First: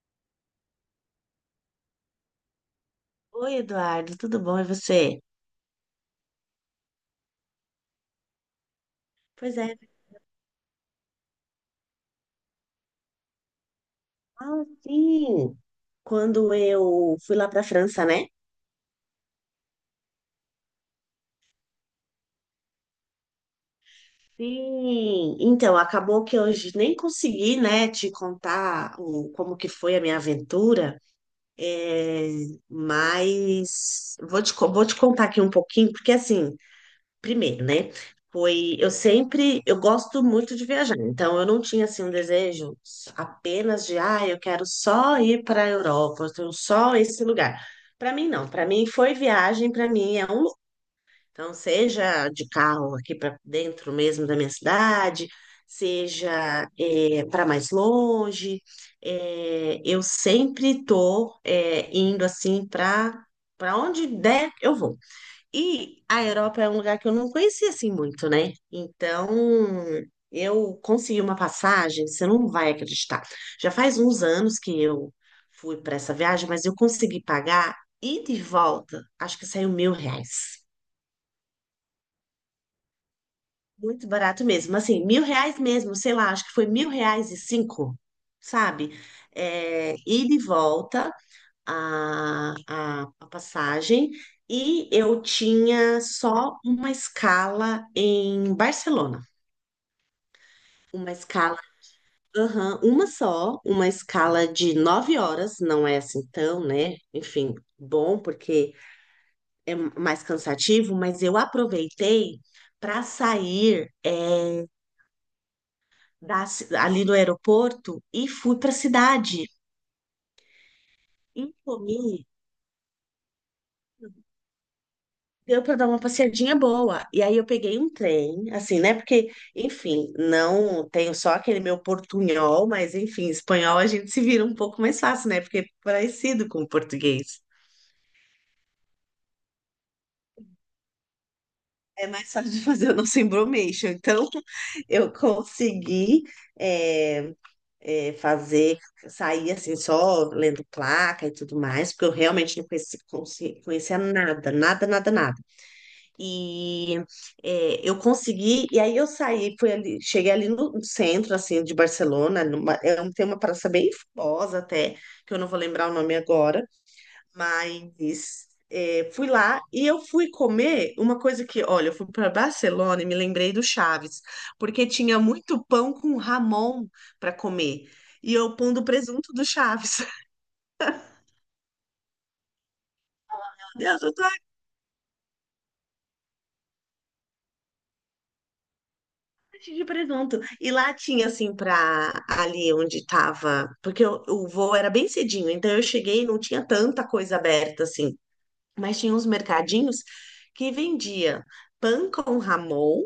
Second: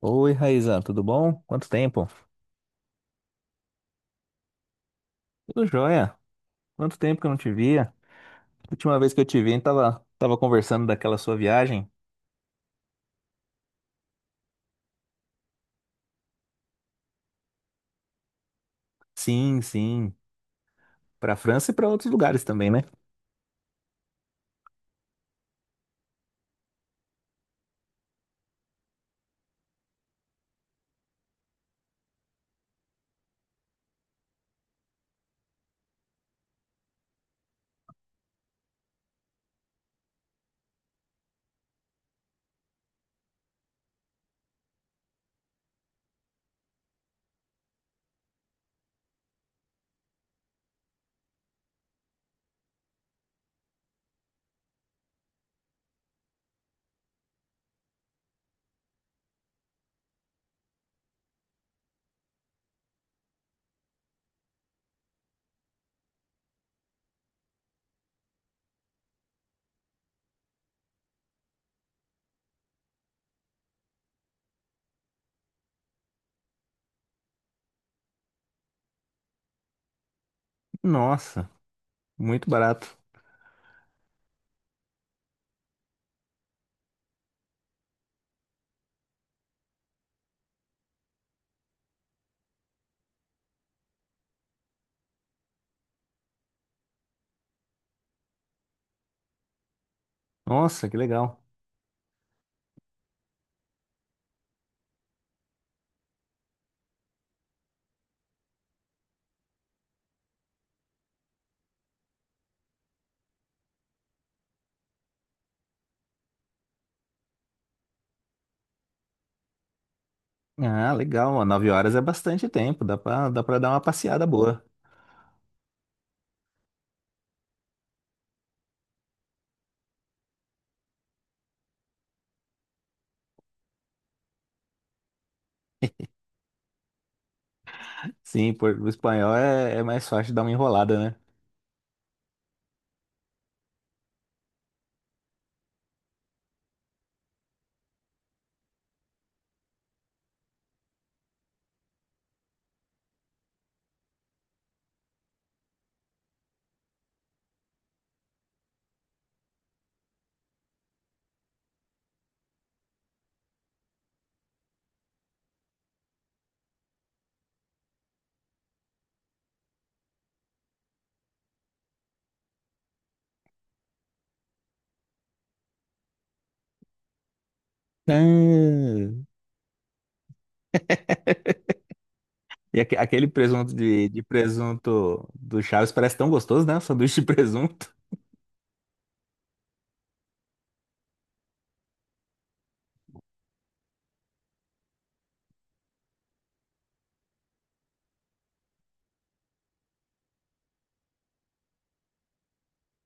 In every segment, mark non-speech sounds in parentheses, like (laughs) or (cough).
Oi, Raizan, tudo bom? Quanto tempo? Oi, Eduardo, tudo bom? E você? Tudo jóia. Quanto tempo que eu não te via? Última vez que eu te Pois vi, é. tava conversando daquela sua viagem. Ah, sim. Quando eu fui lá para a França, né? Sim, sim. Pra França e pra outros lugares também, né? Sim. Então, acabou que hoje nem consegui, né, te contar o, como que foi a minha aventura, é, mas vou vou te contar aqui um pouquinho, porque assim, primeiro, né? Foi, eu sempre, eu gosto muito de viajar, então eu não tinha assim um desejo apenas de, ah, eu quero só ir para a Europa, eu tenho só esse lugar. Para mim não, para mim foi viagem, para mim é então seja de carro aqui para dentro mesmo da minha cidade, seja para mais longe, eu sempre tô indo assim para onde der eu vou. E a Europa é um lugar que eu não conhecia assim muito, né? Então, eu consegui uma passagem, você não vai acreditar. Já faz uns anos que eu fui para essa viagem, mas eu consegui pagar ida e de volta, acho que saiu R$ 1.000. Nossa, muito barato. Muito barato mesmo, assim, R$ 1.000 mesmo, sei lá, acho que foi R$ 1.000 e cinco, sabe? É, ida e de volta. A passagem e eu tinha só uma escala em Barcelona. Nossa, que Uma legal. escala, aham, uma só, uma escala de 9 horas, não é assim tão, né? Enfim, bom, porque é mais cansativo, mas eu aproveitei para sair ali do aeroporto e fui para a cidade. Ah, legal. E Ó, 9 horas é comi bastante tempo. Dá pra dar uma passeada boa. Deu para dar uma passeadinha boa. E aí eu peguei um trem, assim, né? Porque, enfim, não tenho só aquele meu portunhol, mas enfim, espanhol a gente se vira um pouco mais fácil, né? Porque é parecido com o português. Sim, o espanhol é mais fácil dar uma enrolada, né? É mais fácil de fazer o nosso embromation. Então, (laughs) eu consegui é, fazer, sair assim, só lendo placa e tudo mais, porque eu realmente não conhecia nada, nada, nada, nada. E eu consegui, e aí eu saí, fui ali, cheguei ali no centro, assim, de Barcelona, tem uma praça bem famosa até, que eu não vou lembrar o nome agora, mas fui lá e eu fui comer uma coisa que, olha, eu fui para Barcelona e me lembrei do Chaves, porque tinha muito pão com Ramon para comer, e eu pondo o Ah, presunto do Chaves. e aquele presunto (laughs) Meu de, Deus, de presunto do Chaves parece tão gostoso, né? Sanduíche de presunto. de presunto. E lá tinha, assim, pra ali onde tava. Porque o voo era bem cedinho, então eu cheguei e não tinha tanta coisa aberta, assim. Mas tinha uns mercadinhos que vendia pão com ramon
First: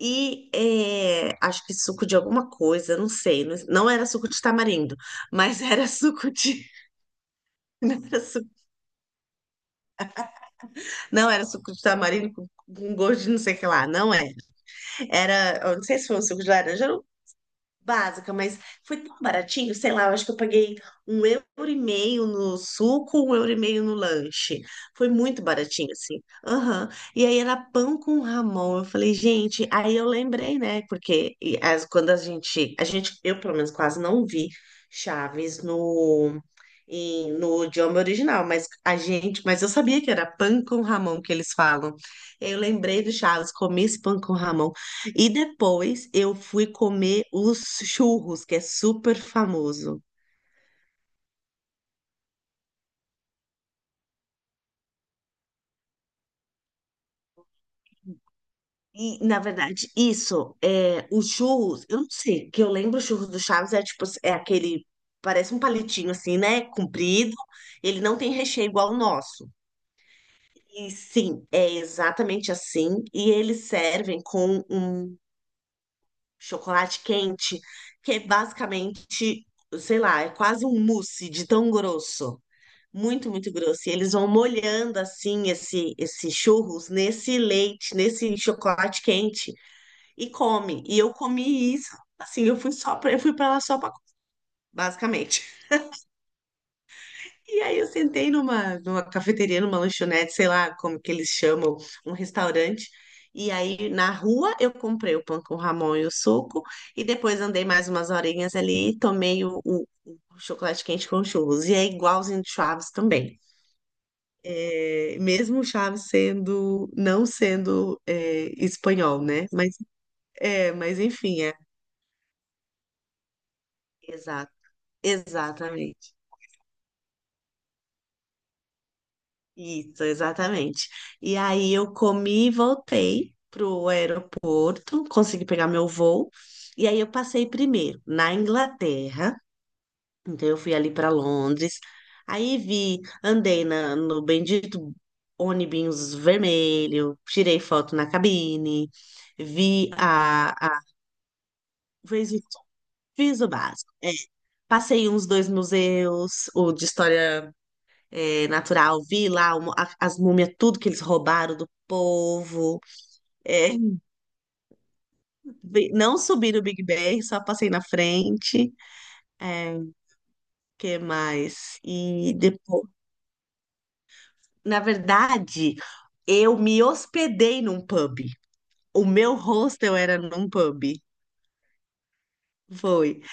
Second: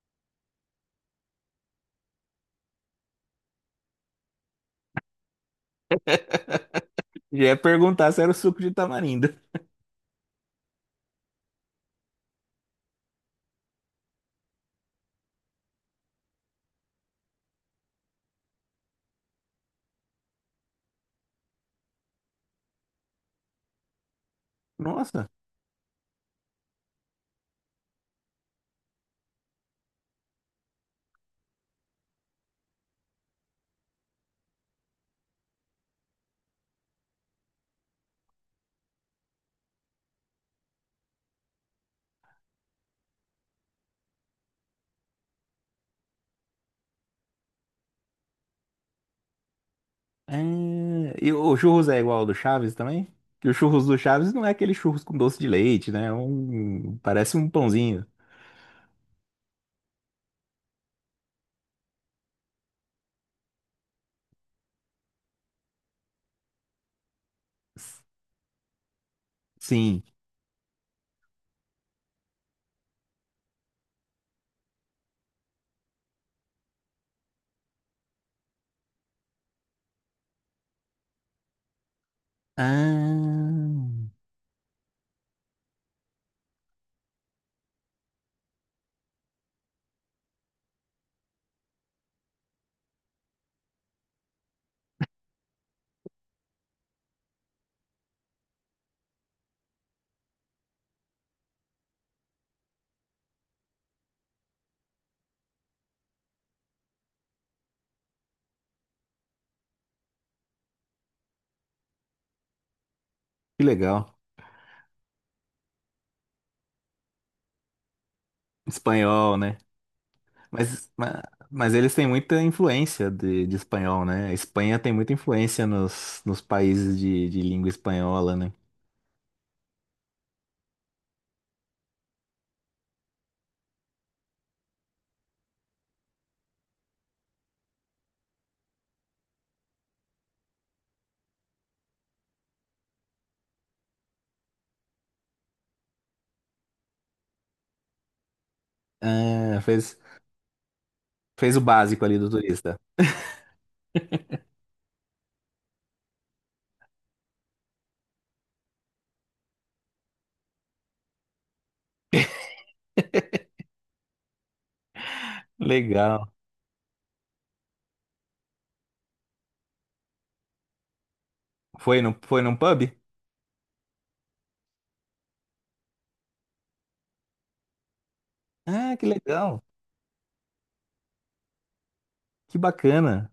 e acho que suco de alguma coisa, não sei. Não, não era suco de tamarindo, mas era suco de. Já ia perguntar se era o (laughs) suco de tamarindo. Não era suco, não era suco de tamarindo com gosto de não sei o que lá, não é. Era, eu não sei se foi um suco de laranja, básica, mas foi tão baratinho, sei lá, eu acho que eu paguei € 1,50 no suco, € 1,50 no lanche. Foi Nossa. muito baratinho, assim. Aham. E aí era pão com Ramon. Eu falei, gente, aí eu lembrei, né? Porque e as- quando eu pelo menos quase não vi Chaves no idioma original, mas eu sabia que era pão com Ramon que eles falam. Eu lembrei do Chaves, comi esse pão com Ramon e depois eu fui comer os churros, que é super famoso. É, e o churros é igual ao do Chaves também? Que o churros do Chaves não é aquele churros com doce de leite, né? Parece um pãozinho. E, na verdade, isso, é, os churros, eu não sei, que eu lembro os churros do Chaves é tipo, é aquele, parece um palitinho assim, né? Comprido, ele S- não tem recheio igual o nosso. Sim. E sim, é exatamente assim. E eles servem com um chocolate quente, que é basicamente, sei lá, é quase um mousse de tão grosso. Muito, muito grosso. E Ah, eles vão molhando assim esse, esse churros nesse leite, nesse chocolate quente e come. E eu comi isso, assim, eu fui para lá só para basicamente. E aí eu sentei numa, numa cafeteria, numa lanchonete, sei lá como que eles chamam, um restaurante. E aí na rua eu comprei o pão com Ramon e o suco. E depois andei mais umas horinhas ali e tomei o chocolate quente com churros. E é igualzinho de Chaves também. que legal. Mesmo o Chaves não sendo espanhol, Espanhol, né? né? Mas, é, Mas, mas ma- enfim, é. mas eles têm muita influência de espanhol, né? A Exato, Espanha tem muita influência exatamente. nos países de língua espanhola, né? Isso, exatamente. E aí eu comi e voltei pro aeroporto, consegui pegar meu voo. E aí eu passei primeiro na Inglaterra, então eu fui ali para Londres. Aí vi, andei no bendito ônibus vermelho, tirei foto na cabine, Ah, vi fez, a fez o básico ali do fiz, o- turista. fiz o básico. É, passei uns dois museus, o de história natural. Vi lá as múmias, tudo que eles roubaram do (laughs) povo. É, não Legal. subi no Big Ben, só passei na frente. É, que mais? Foi no, E foi num pub? depois, na verdade, eu me hospedei num pub. Ah, O que meu legal. hostel era num pub. Que Foi. bacana.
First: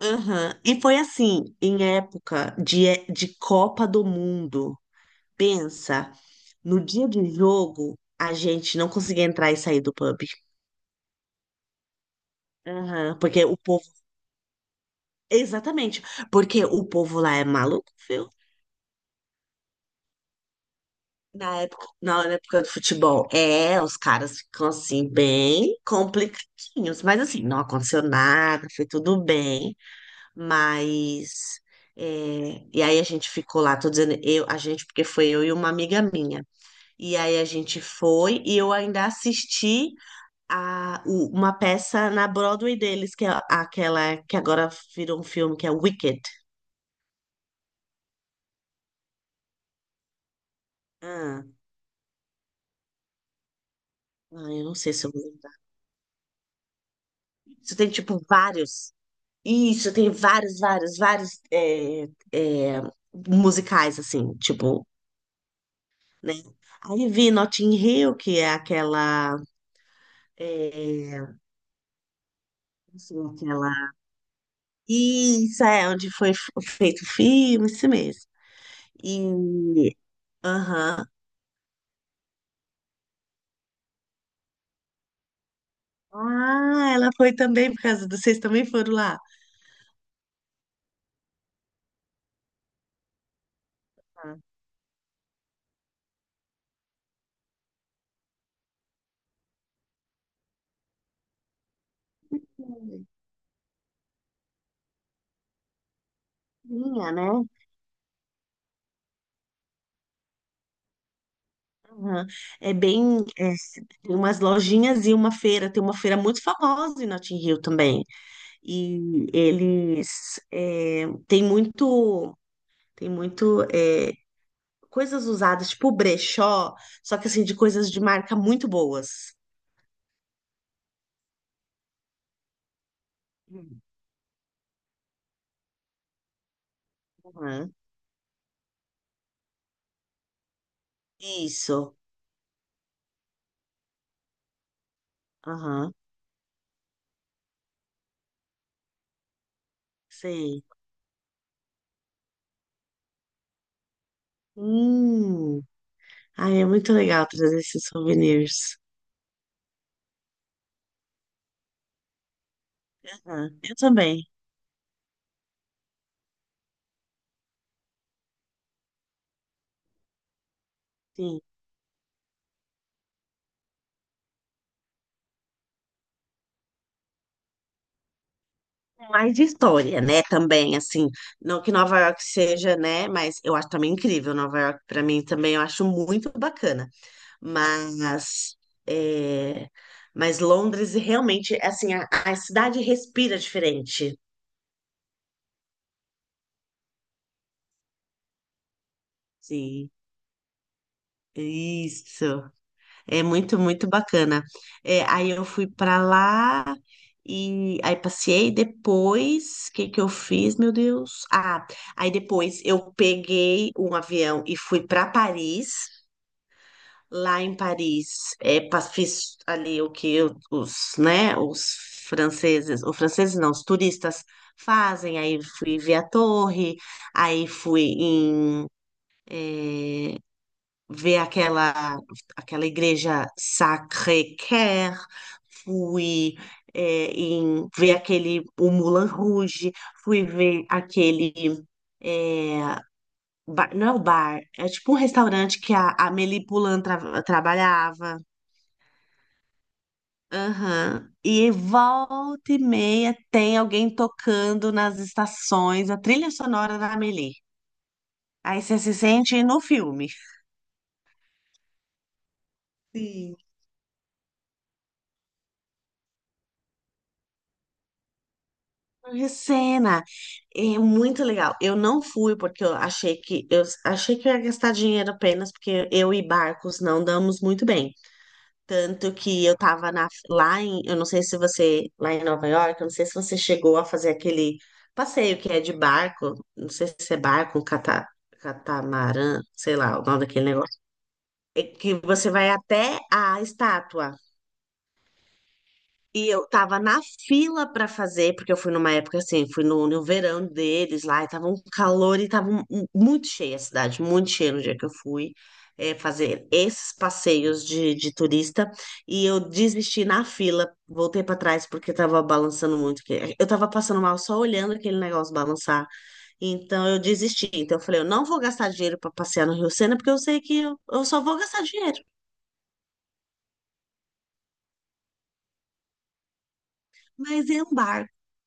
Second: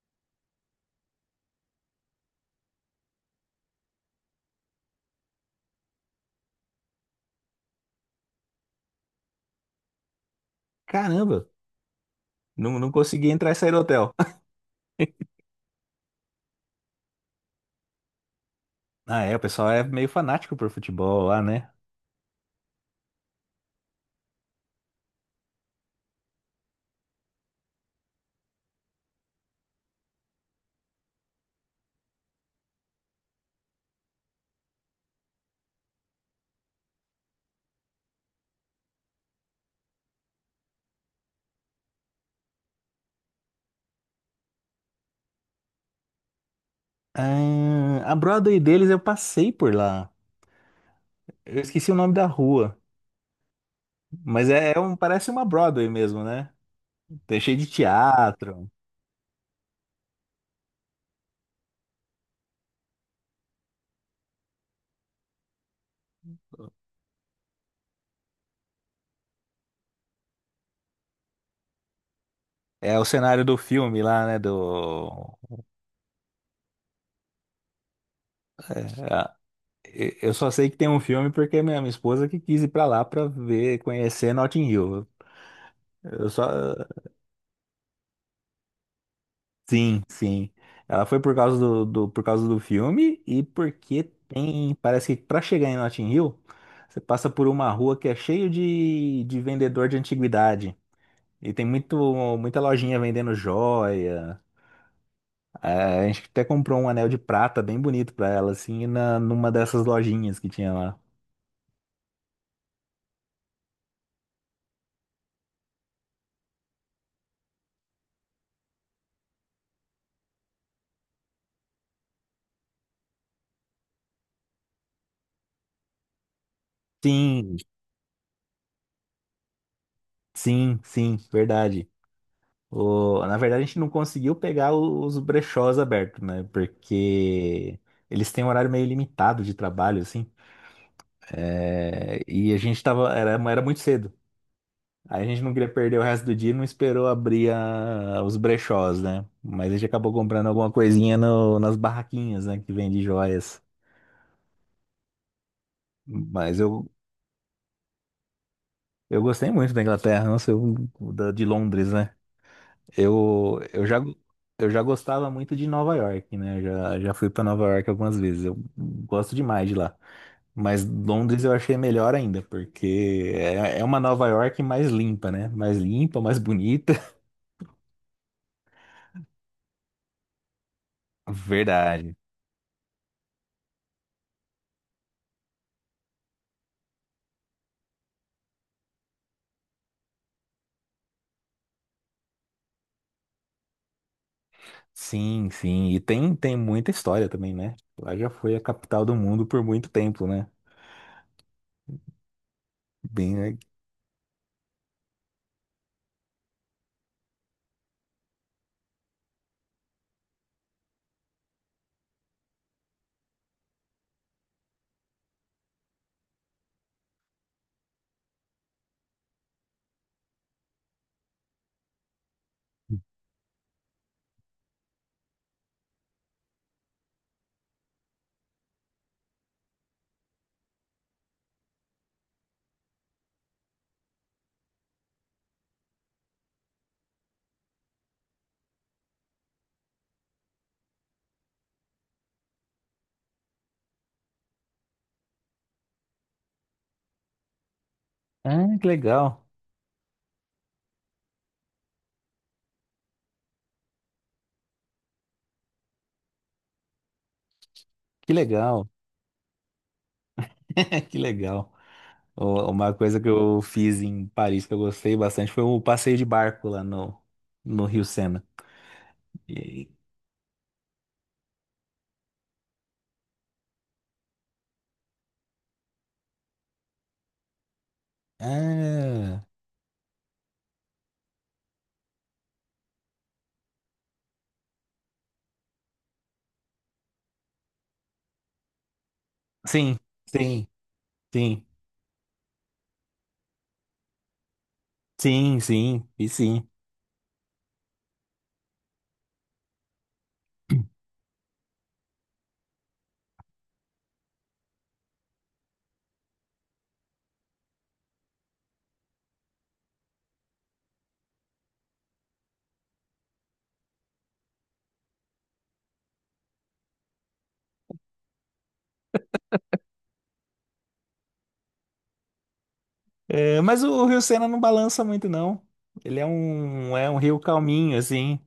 Aham. E foi assim, em época de Copa do Mundo. Pensa, no dia do jogo, a gente não conseguia entrar e sair do pub. Caramba, não, não Aham, consegui porque entrar e o sair do povo. hotel. (laughs) Exatamente. Porque o povo lá é maluco, viu? Ah, é, o pessoal é meio fanático por futebol lá, né? Na época do futebol. É, os caras ficam assim, bem complicadinhos. Mas assim, não aconteceu nada, foi tudo bem. Mas. E aí a gente ficou lá, tô dizendo eu, a gente, porque foi eu e uma amiga minha. E aí a gente foi e eu ainda assisti uma peça na Broadway deles, que é aquela que agora virou um filme, que é Wicked. Ah, a Broadway deles eu passei por lá. Ah, Eu esqueci o nome da rua, Ah, mas eu é, não é sei um, se eu vou parece uma lembrar. Broadway mesmo, né? Tem cheio de Você tem, tipo, teatro. vários. Isso, tem vários, vários, vários é, musicais, assim, tipo, né? Aí vi Notting Hill, que é aquela. É, É o assim, cenário do aquela. filme lá, né? Isso, é onde foi feito o filme, isso mesmo. É, E. eu só sei que tem um Aham. filme porque é minha esposa que quis ir pra lá pra ver, conhecer Notting Hill. Eu só, Ah, ela foi também por causa do. Vocês também foram lá? Sim, sim. Ela foi por causa do filme e porque tem. Parece que pra chegar em Notting Hill, você passa por uma rua que é cheio de vendedor de antiguidade. E tem muita lojinha vendendo joia. É, a gente até comprou um anel Minha de né? prata bem bonito pra ela, assim, numa dessas lojinhas que tinha lá. Aham. É bem, é, tem umas lojinhas e uma feira, tem uma feira muito famosa em Notting Hill também. Tem muito, tem muito coisas usadas, tipo brechó, só que assim, de Sim, coisas de marca muito boas. sim, sim, verdade. Na verdade, a gente Hum. não conseguiu pegar os brechós abertos, né? Aham. Porque eles têm um horário meio limitado de trabalho, assim. Isso, É, e a gente tava. Era muito cedo. Aí a gente não queria aham, perder o resto do dia e não esperou abrir os brechós, né? Mas a gente acabou comprando sei. alguma coisinha nas barraquinhas, né? Que vende joias. Hum. Mas Ai, é eu, muito legal trazer esses souvenirs. eu gostei muito da Inglaterra, não sei, de Londres, né? Aham. Eu, Eu eu já, também, eu já gostava muito de Nova York, né? Eu já fui para Nova York algumas vezes. Eu gosto demais de lá. Mas sim. Londres eu achei melhor ainda, porque é uma Nova York mais limpa, né? Mais limpa, mais bonita. Mais de história, né? Também, assim, (laughs) não que Nova Verdade. York seja, né? Mas eu acho também incrível. Nova York, para mim, também eu acho muito bacana. Mas, é, mas Londres realmente, assim, a cidade respira diferente. Sim, sim. E tem muita história também, né? Lá já foi a capital do mundo por muito Sim, tempo, né? isso. É Bem, né? muito, muito bacana. É, aí eu fui pra lá e aí passei. Depois, o que que eu fiz, meu Deus? Ah, aí depois eu peguei um avião e fui pra Paris. Lá em Paris, fiz ali o que os, né, os franceses não, os turistas fazem. Aí fui ver a torre, aí fui ver aquela igreja Sacré-Cœur, fui ver aquele o Moulin Rouge, fui ver aquele bar, não é o bar, é tipo um restaurante que a Amélie Poulain trabalhava. Ah, que legal. Aham. E volta e meia tem alguém tocando nas estações a trilha sonora da Amélie. Que Aí você legal. se sente no filme. (laughs) Que legal. Uma coisa que Sim. eu fiz em Paris que eu gostei bastante foi o passeio de barco lá no Rio Sena. E- Recena. É muito legal. Eu não fui porque eu achei que eu ia gastar dinheiro apenas porque eu e barcos não damos muito bem. Tanto Ah, que eu tava na, lá em, eu não sei se você, lá em Nova York, eu não sei se você chegou a fazer aquele passeio que é de barco, não sei se é catamarã, sei sim, lá o nome daquele sim, negócio. É sim, que você vai até a estátua. sim, sim, e E eu sim. tava na fila pra fazer, porque eu fui numa época assim, fui no verão deles lá, e tava um calor e tava muito cheia a cidade, muito cheia no dia que eu fui fazer esses passeios de turista. E eu desisti na fila, voltei pra trás porque tava balançando muito. Eu tava passando mal só olhando aquele negócio balançar. Então eu desisti. Então eu falei, eu não vou gastar dinheiro pra passear no Rio Sena, porque eu sei que eu só vou gastar dinheiro. É, mas o Rio Sena não balança muito, não. Ele é um, rio Mas é um calminho, barco. assim.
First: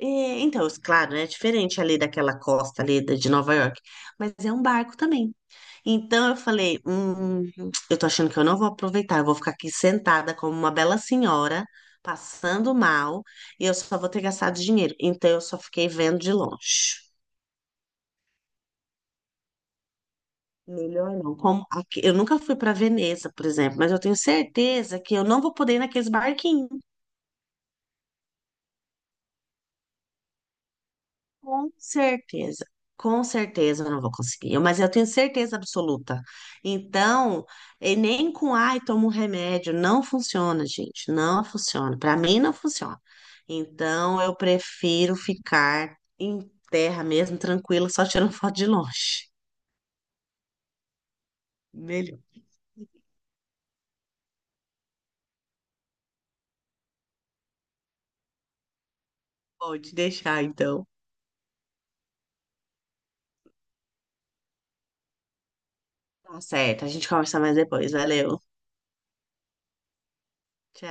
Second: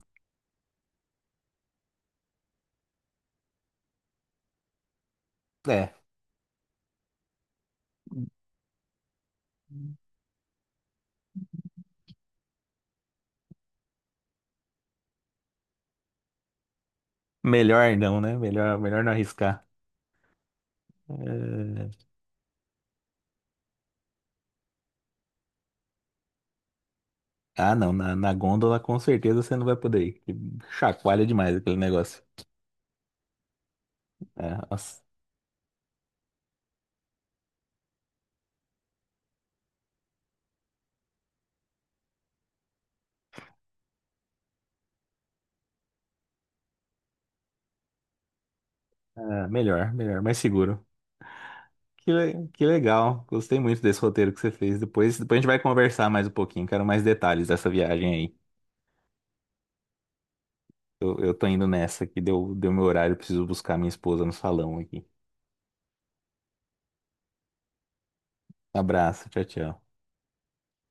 É, então, claro, né, é diferente ali daquela costa ali de Nova York, mas é um barco também. É, Então eu falei, eu tô achando que eu não vou aproveitar, eu vou ficar aqui sentada como uma bela senhora, passando mal, e eu só vou ter gastado dinheiro. Então eu só fiquei vendo de longe. melhor não, né? Melhor não arriscar. Melhor não. É, Eu nunca fui para Veneza, por exemplo, mas eu tenho certeza que eu não vou poder ir naqueles barquinhos. ah, não, na gôndola com certeza você não vai poder ir. Que Chacoalha demais Com aquele negócio. certeza, com certeza eu não vou É, conseguir, mas eu nossa, tenho certeza absoluta. Então, e nem com ai, tomo um remédio, não funciona, gente, não funciona. Para mim não funciona. Então, eu prefiro ficar em terra mesmo, tranquila, só tirando (laughs) foto de longe. é, melhor, mais seguro. Que, Melhor. le- que legal. Gostei muito desse roteiro que você fez. Depois a gente vai conversar mais um pouquinho. Quero mais detalhes dessa viagem aí. Pode deixar, então. Eu tô indo nessa que deu meu horário. Preciso buscar minha esposa no salão aqui. Tá certo, a gente conversa mais depois. Valeu. Abraço. Tchau, tchau.